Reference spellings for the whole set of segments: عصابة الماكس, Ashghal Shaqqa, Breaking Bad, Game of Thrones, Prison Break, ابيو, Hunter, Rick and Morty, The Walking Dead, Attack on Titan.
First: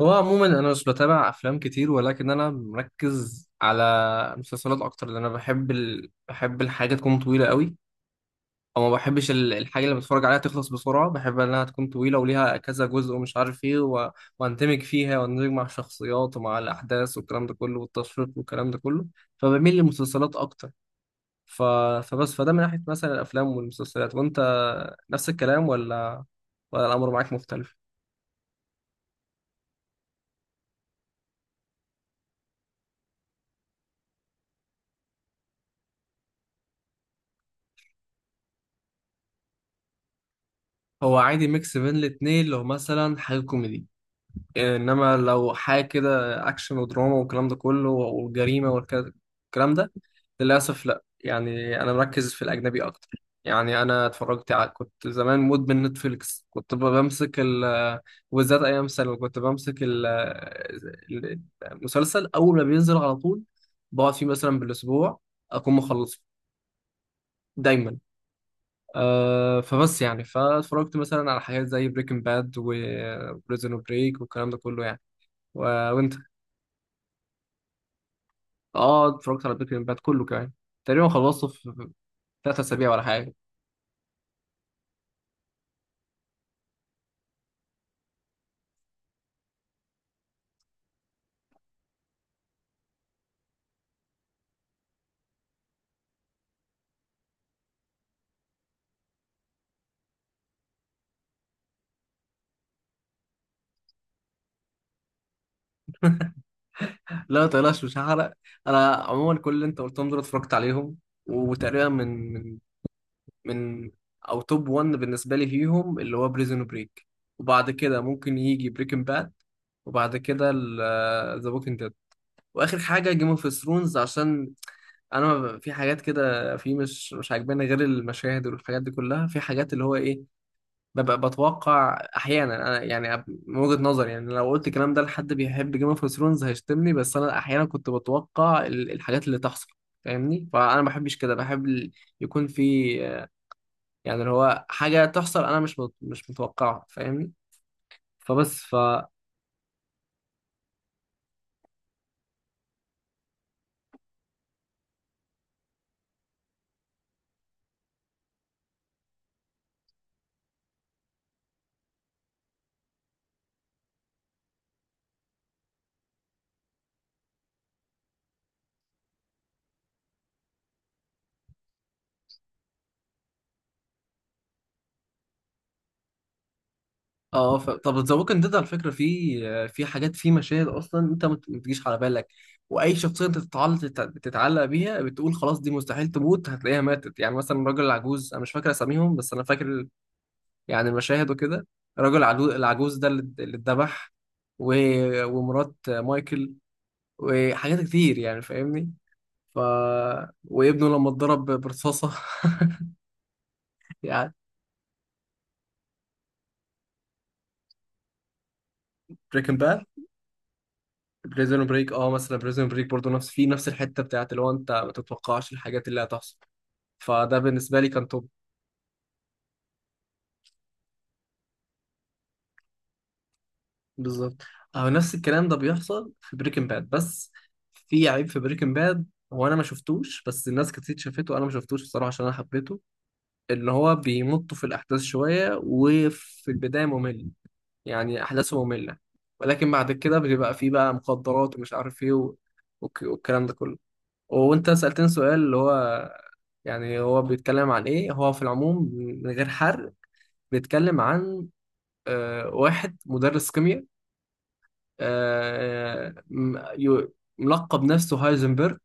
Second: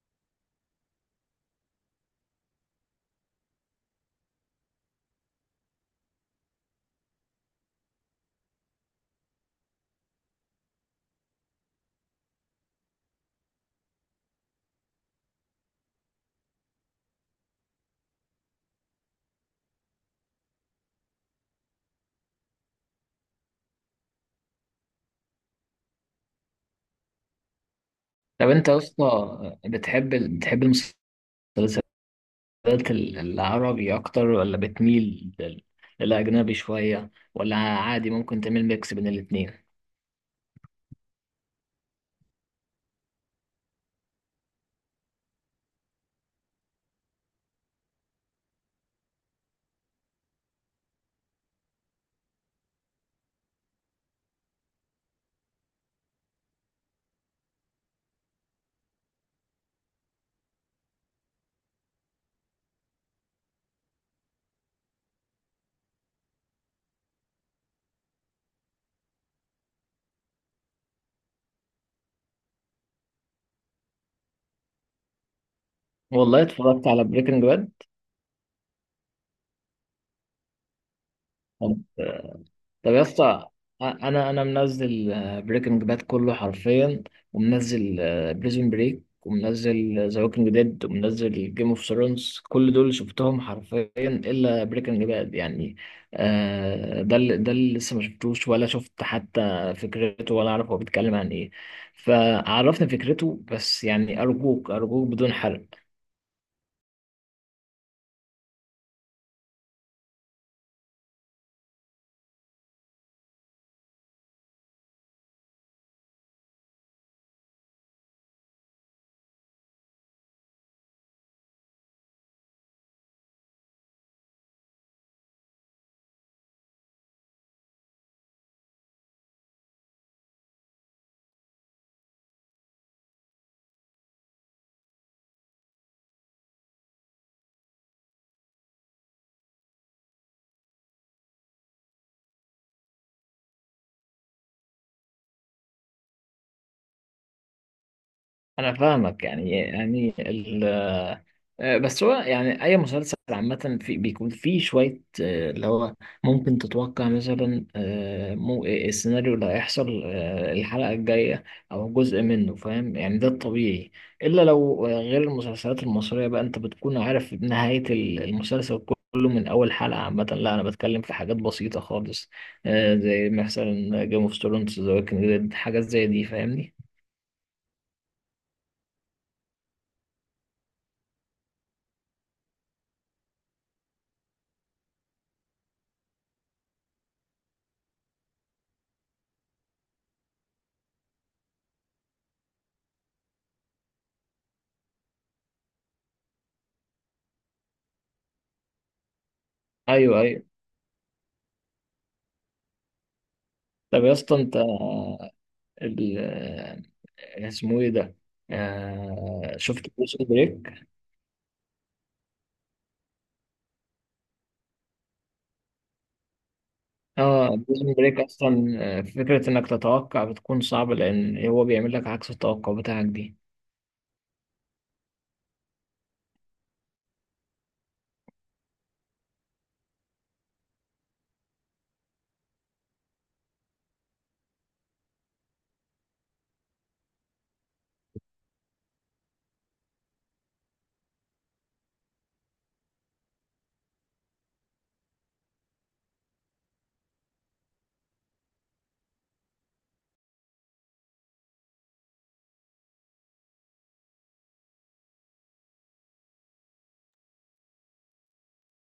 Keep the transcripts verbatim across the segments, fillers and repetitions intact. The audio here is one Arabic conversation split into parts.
هو عموما انا مش بتابع افلام كتير، ولكن انا مركز على مسلسلات اكتر، لان انا بحب ال... بحب الحاجه تكون طويله قوي، او ما بحبش ال- الحاجه اللي بتفرج عليها تخلص بسرعه. بحب انها تكون طويله وليها كذا جزء ومش عارف ايه و... واندمج فيها واندمج مع الشخصيات ومع الاحداث والكلام ده كله والتشويق والكلام ده كله، فبميل للمسلسلات اكتر. ف... فبس، فده من ناحيه مثلا الافلام والمسلسلات. وانت نفس الكلام ولا ولا الامر معاك مختلف؟ طب انت يا اسطى بتحب ال- بتحب المسلسلات العربي اكتر ولا بتميل لل- للاجنبي شويه ولا عادي ممكن تعمل ميكس بين الاتنين؟ هو عادي ميكس بين الاتنين لو مثلا حاجه كوميدي، انما لو حاجه كده اكشن ودراما والكلام ده كله والجريمه والكلام ده، للاسف لا. يعني انا مركز في الاجنبي اكتر. يعني انا اتفرجت على، كنت زمان مدمن نتفليكس، كنت ب- بمسك ال، وبالذات ايام ثانوي كنت بمسك ال ال- المسلسل اول ما بينزل على طول، بقعد فيه مثلا بالاسبوع اكون مخلصه دايما. أه، فبس يعني فاتفرجت مثلا على حاجات زي بريكنج باد وبريزون بريك والكلام ده كله يعني و... وانت. والله اتفرجت على بريكنج اه، اتفرجت على بريكنج باد كله كمان، تقريبا خلصته باد. في ثلاث اسابيع طب ولا يا حاجه. اسطى، انا انا منزل بريكنج باد كله حرفيا، ومنزل بريزون بريك، ومنزل ذا ووكينج ديد، ومنزل جيم اوف ثرونز. كل دول شفتهم حرفيا الا بريكنج باد يعني. آه، ده اللي ده اللي لسه ما شفتوش، ولا شفت حتى فكرته، ولا اعرف هو بيتكلم عن ايه. فعرفني فكرته، بس يعني ارجوك ارجوك بدون حرق. لا ما تقلقش، مش هحرق. انا عموما كل اللي انت قلتهم دول اتفرجت عليهم، وتقريبا من من من او توب وان بالنسبه لي فيهم اللي هو بريزون بريك، وبعد كده ممكن يجي بريكنج باد، وبعد كده ذا ووكينج ديد، واخر حاجه جيم اوف ثرونز، عشان انا ما ب- في حاجات كده في مش مش عاجباني غير المشاهد والحاجات دي كلها. في حاجات اللي هو ايه، ببقى بتوقع احيانا. انا يعني أب- من وجهة نظري يعني لو قلت الكلام ده لحد بيحب جيم اوف ثرونز هيشتمني، بس انا احيانا كنت بتوقع ال- الحاجات اللي تحصل، فاهمني؟ فانا ما بحبش كده، بحب ال- يكون في آه، يعني اللي هو حاجه تحصل، انا مش مت- مش متوقعها، فاهمني؟ فبس انا ف فاهمك، يعني يعني آه، بس هو يعني اي مسلسل عامه في بيكون فيه شويه آه، اللي هو ممكن تتوقع مثلا آه، مو إيه السيناريو اللي هيحصل آه، الحلقه الجايه او جزء منه، فاهم يعني؟ ده الطبيعي. الا لو آه، غير المسلسلات المصريه بقى، انت بتكون عارف نهايه ال- المسلسل كله من اول حلقه. عامه لا، انا بتكلم في حاجات بسيطه خالص، آه، زي مثلا جيم اوف ثرونز، ذا ووكينج ديد، حاجات زي دي فاهمني. اه، ف... طب ذا ووكينج ديد على فكره في آه، في حاجات، في مشاهد اصلا انت ما ت- ما تجيش على بالك، واي شخصيه انت تتعلق تتعلق بيها بتقول خلاص دي مستحيل تموت، هتلاقيها ماتت. يعني مثلا الراجل العجوز، انا مش فاكر اساميهم بس انا فاكر يعني مشاهد وكده، الراجل العجو- العجوز ده اللي اللي اتذبح و- ومرات مايكل وحاجات كتير، يعني فاهمني؟ ف ايوه ايوه. وابنه لما اتضرب برصاصة. طب يا يعني اسطى انت ال- آه، اسمه ايه ده، بريكن آه، باد. شفت بريزون بريك؟ بريزون بريك، اه مثلا بريزون بريك برضه نفس، في نفس الحتة بتاعت اللي هو انت ما تتوقعش الحاجات اللي هتحصل، فده اه بالنسبة لي بريزون كان بريك توب. اصلا آه، فكره انك تتوقع بتكون صعبه، لان هو بيعمل لك عكس التوقع بتاعك دي. بالظبط. اه نفس الكلام ده بيحصل في بريكن باد، بس في عيب في بريكن باد هو انا ما شفتوش، بس الناس كتير شافته وانا ما شفتوش بصراحة عشان انا حبيته. اللي هو بيمطوا في الأحداث شوية وفي البداية ممل، يعني أحداثه مملة، ولكن بعد كده بيبقى فيه بقى مخدرات ومش عارف إيه و- والك- والكلام ده كله. وأنت سألتني سؤال اللي هو يعني هو بيتكلم عن إيه، هو في العموم من غير حرق بيتكلم عن آه، واحد مدرس كيمياء، آه، م- يو- ملقب نفسه هايزنبرغ.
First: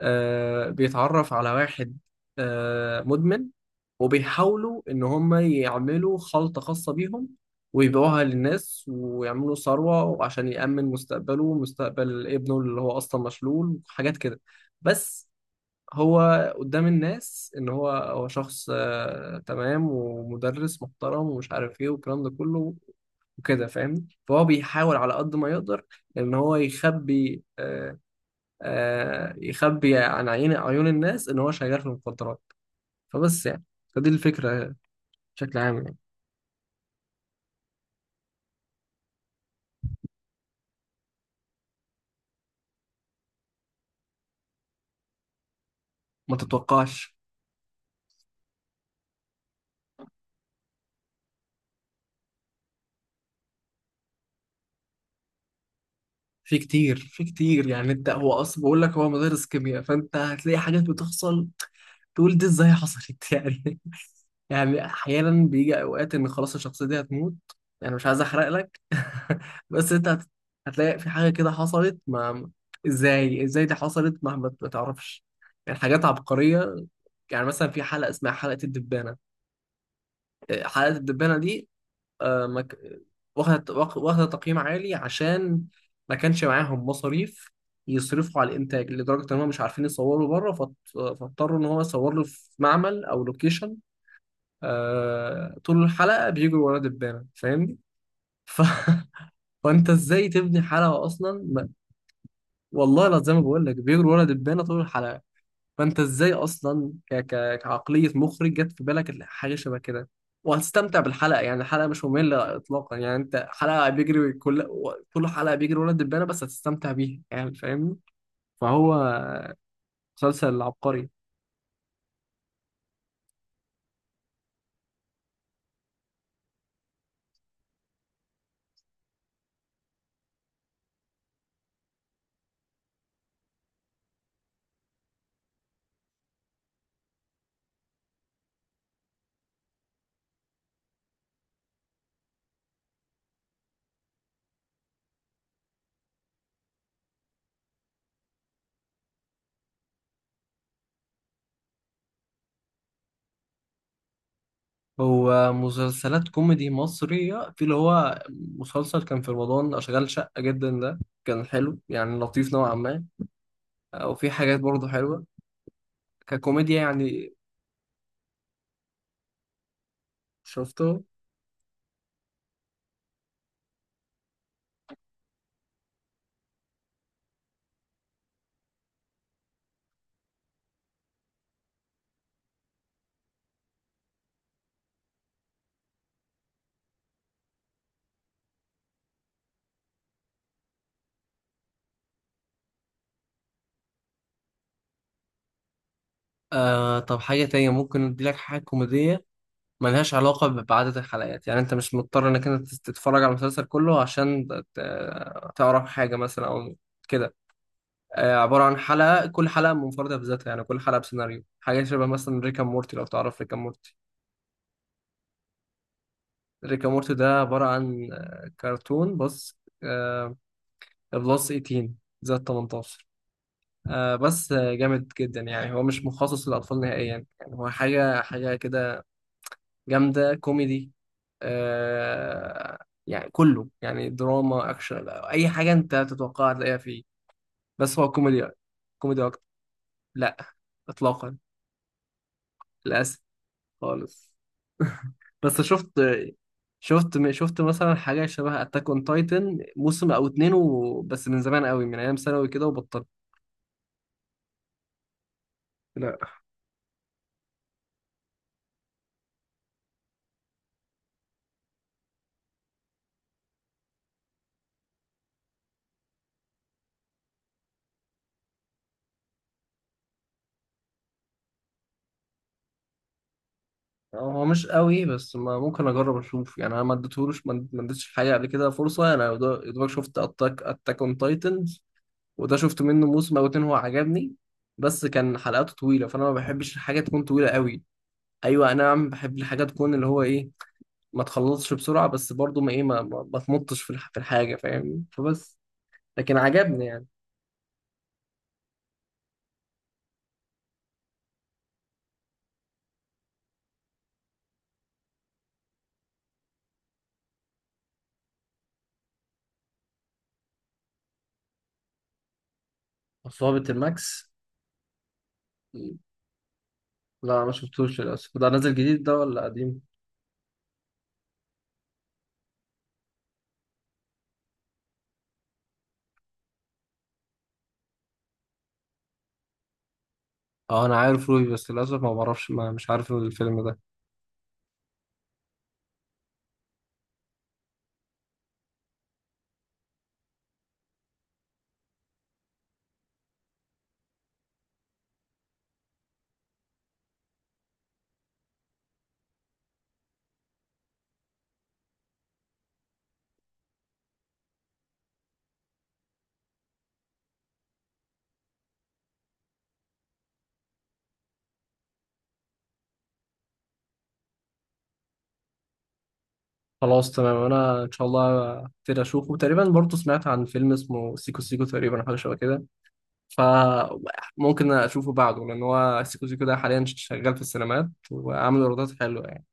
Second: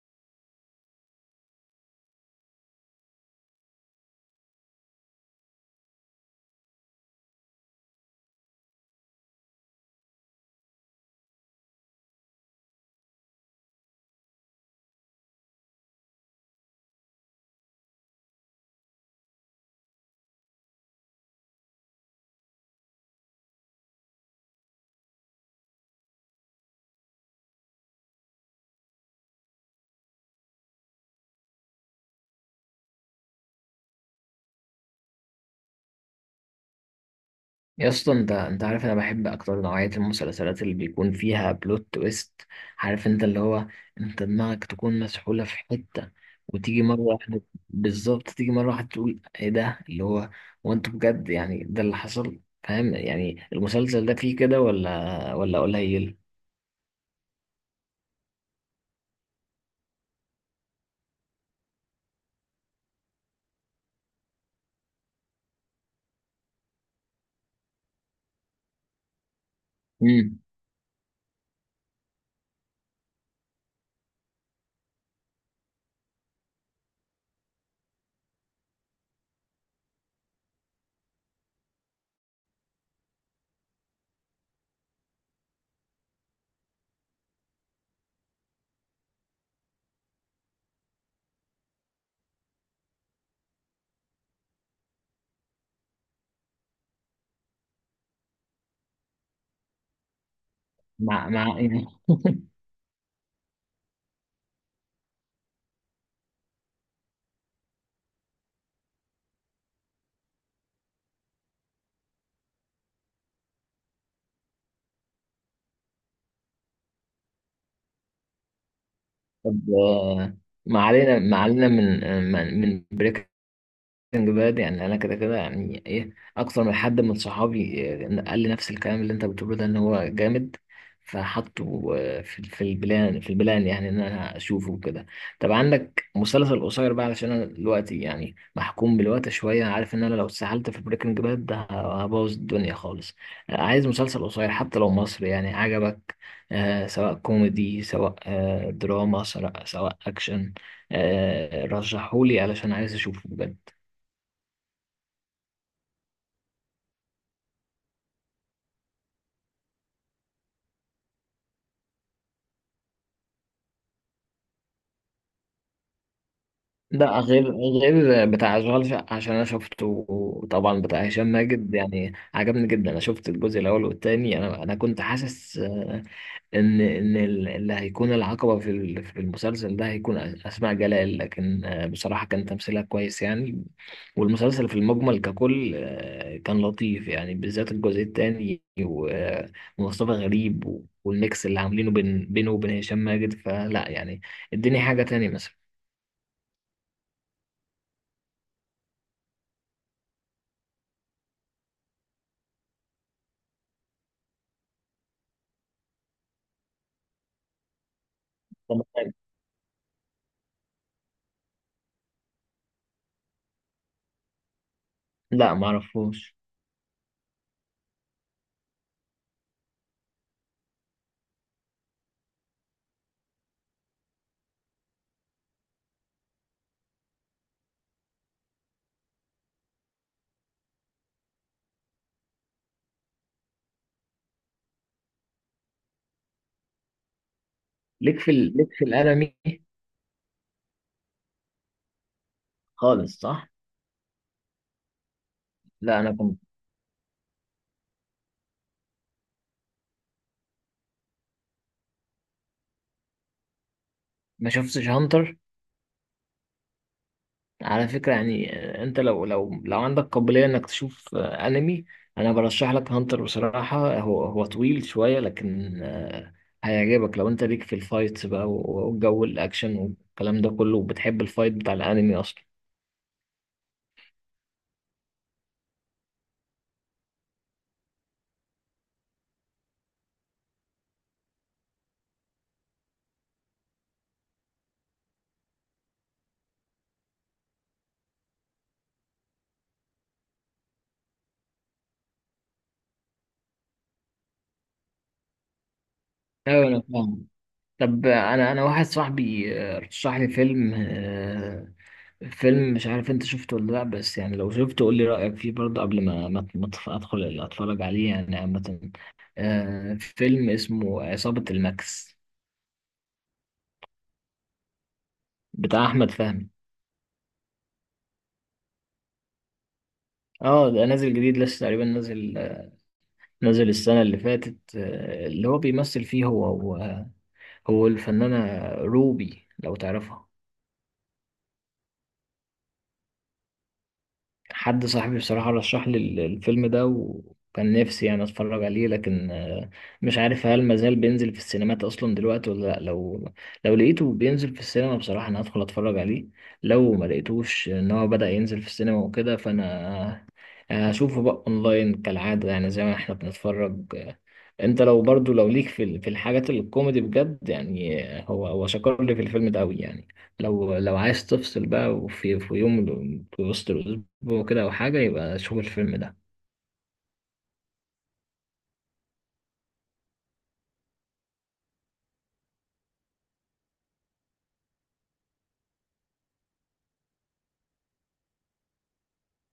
آه بيتعرف على واحد آه مدمن، وبيحاولوا إن هم يعملوا خلطة خاصة بيهم ويبيعوها للناس ويعملوا ثروة عشان يأمن مستقبله ومستقبل ابنه اللي هو أصلا مشلول وحاجات كده. بس هو قدام الناس إن هو هو شخص آه تمام ومدرس محترم ومش عارف إيه والكلام ده كله وكده، فاهمني؟ فهو بيحاول على قد ما يقدر إن هو يخبي آه، آه، يخبي عن عين عيون الناس ان هو شغال في المخدرات. فبس يعني فدي الفكره بشكل عام يعني. يا اسطى، انت انت عارف انا بحب اكتر نوعيه المسلسلات اللي بيكون فيها بلوت تويست؟ عارف انت اللي هو انت دماغك تكون مسحوله في حته ما وتيجي مره تتوقعش. واحده، بالظبط تيجي مره واحده تقول ايه ده اللي هو، وانت بجد يعني ده اللي حصل؟ فاهم يعني؟ المسلسل ده فيه كده ولا ولا قليل؟ في كتير، في كتير، يعني انت هو اصلا بقول لك هو مدرس كيمياء فانت هتلاقي حاجات بتحصل تقول دي ازاي حصلت؟ يعني، يعني احيانا بيجي اوقات ان خلاص الشخصيه دي هتموت، يعني مش عايز احرق لك. بس انت هت- امم هتلاقي في حاجه كده حصلت، ما ازاي، ازاي دي حصلت، ما ما ما تعرفش، يعني حاجات عبقريه. يعني مثلا في حلقة اسمها حلقة الدبانة، آه، حلقة الدبانة دي آه، ما ك- واخدة واخ- واخدة تقييم عالي عشان ما كانش معاهم مصاريف يصرفوا على الإنتاج، لدرجة إن هم مش عارفين يصوروا بره فاضط- فاضطروا إن هو يصور له في معمل أو لوكيشن. آه، طول الحلقة بيجروا ورا دبانة، فاهمني؟ ف... فأنت إزاي تبني حلقة مع أصلا مع ما... والله لا، زي ما بقول لك بيجروا ورا دبانة طول الحلقة. فانت ازاي اصلا ك... ك... كعقليه مخرج جت في بالك حاجه شبه كده؟ وهتستمتع بالحلقه، يعني الحلقه مش ممله اطلاقا. يعني انت حلقه بيجري كل كل حلقه بيجري ولد دبانه، بس هتستمتع بيها يعني فاهمني؟ فهو طب، آه، مسلسل ما عبقري. علينا ما علينا من آه، من من بريك. بجد يعني انا كده كده يعني، ايه، اكتر من حد من صحابي إيه، قال لي نفس الكلام اللي انت بتقوله ده، ان هو جامد. فحطه آه، في في البلان في البلان، يعني ان انا اشوفه كده. طب عندك مسلسل قصير بقى؟ علشان انا دلوقتي يعني محكوم بالوقت شويه، عارف ان انا لو اتسحلت في بريكنج باد ده هبوظ الدنيا خالص. آه، عايز مسلسل قصير، حتى لو مصري، يعني عجبك، آه، سواء كوميدي، سواء آه، دراما، سواء سواء اكشن، آه، رشحهولي علشان عايز اشوفه بجد. هو مسلسلات كوميدي مصرية في اللي هو مسلسل كان في رمضان، أشغال شقة جدا ده كان حلو، يعني لطيف نوعا ما، وفي حاجات برضه حلوه ككوميديا لا، يعني. غير، غير بتاع اشغال شقة عشان انا شفته. طبعا، بتاع شفته. هشام ماجد يعني عجبني جدا. انا شفت الجزء الاول والتاني. انا انا كنت حاسس آه، ان ان ال- اللي هيكون العقبة في ال- في المسلسل ده هيكون أس- اسماء جلال، لكن آه، بصراحة كان تمثيلها كويس يعني. والمسلسل في المجمل ككل آه، كان لطيف يعني، بالذات الجزء التاني و- آه، ومصطفى غريب و- والميكس اللي عاملينه بين بينه وبين هشام ماجد. فلا يعني، اديني حاجة تانية. آه، طب حاجة تانية ممكن اديلك حاجة كوميدية ملهاش علاقة ب- بعدد الحلقات، يعني انت مش مضطر انك انت تت- تتفرج على المسلسل كله عشان ت- ت- تعرف حاجة مثلا او كده. آه، عبارة عن مثلا؟ حلقة، كل حلقة منفردة بذاتها، يعني كل حلقة بسيناريو. حاجة شبه مثلا ريكا مورتي، لو تعرف ريكا مورتي. لا، ما اعرفوش. ريكا مورتي ده عبارة عن آه، كرتون، بس آه، بلس ايتين، زائد تمنتاشر، آه، بس آه، جامد جدا، يعني هو مش مخصص للأطفال نهائيا. يعني هو حاجة حاجة كده جامدة كوميدي. آه، يعني كله يعني دراما أكشن، أي حاجة أنت تتوقعها تلاقيها فيه، بس هو ليك في كوميدي. ال... ليك في كوميدي الانمي أكتر. لا، إطلاقا، للأسف، خالص؟ صح. خالص. بس شفت لا انا كنت، شفت شفت مثلا حاجة شبه أتاك أون تايتن موسم أو اتنين و... بس من زمان قوي من أيام ثانوي كده وبطلت. ما شفتش هانتر لا على فكره يعني. آه، انت لو لو لو عندك قابليه انك تشوف آه، انمي، انا برشح لك هانتر بصراحه. هو هو طويل شويه لكن آه، هيعجبك لو انت ليك في الفايتس بقى و- والجو الاكشن والكلام ده كله، وبتحب الفايت بتاع الانمي اصلا. هو مش قوي، بس ما ممكن أجرب أشوف. يعني أنا ما اديتهولوش، ما ما اديتش حاجة قبل كده فرصة، أنا يا دوبك شفت أتاك أتاك أون تايتن، وده شفت منه موسم او اتنين، هو عجبني، بس كان حلقاته طويله، فانا ما بحبش الحاجه تكون طويله قوي. ايوه انا عم بحب الحاجه تكون اللي هو ايه، ما تخلصش بسرعه، بس برضو ما ايه، ما, ما, ما تمطش في الح- في الحاجه، فاهمني؟ فبس لكن ايوه، انا عجبني يعني. فاهم. طب، آه، انا انا واحد صاحبي آه، رشح لي فيلم، آه، فيلم، مش عارف انت شفته ولا لا، بس يعني لو شفته قول لي رأيك فيه برضه قبل ما ما ما أتف- ادخل اتفرج عليه يعني. عامة، آه، فيلم اسمه عصابة الماكس، عصابة الماكس. بتاع احمد فهمي. لا ما شفتوش للاسف. ده نازل جديد ده ولا قديم؟ اه، ده نازل جديد لسه تقريبا، نازل آه، نازل السنة اللي فاتت. آه اللي هو بيمثل فيه هو هو, هو الفنانة روبي لو تعرفها. اه انا عارف روبي، بس للاسف ما بعرفش، ما مش عارف الفيلم ده. حد صاحبي بصراحة رشح لي ال- الفيلم ده، وكان نفسي يعني اتفرج عليه، لكن آه، مش عارف هل مازال بينزل في السينمات اصلا دلوقتي ولا لا. لو لو لقيته بينزل في السينما، بصراحة انا هدخل اتفرج عليه. لو ما لقيتوش ان هو بدأ ينزل في السينما وكده، فانا آه، هشوفه بقى اونلاين كالعادة يعني، زي ما احنا بنتفرج. انت لو برضو لو ليك في ال- في الحاجات الكوميدي بجد يعني، هو هو شكر لي في الفيلم ده قوي يعني. لو لو عايز تفصل بقى، وفي في يوم في وسط الاسبوع كده او حاجه، يبقى شوف الفيلم ده. خلاص تمام، انا ان شاء الله كتير اشوفه. تقريبا برضو سمعت عن فيلم اسمه سيكو سيكو تقريبا، أو حاجه شبه كده، فممكن اشوفه بعده، لان هو سيكو سيكو ده حاليا شغال في السينمات وعامل ايرادات حلوه يعني.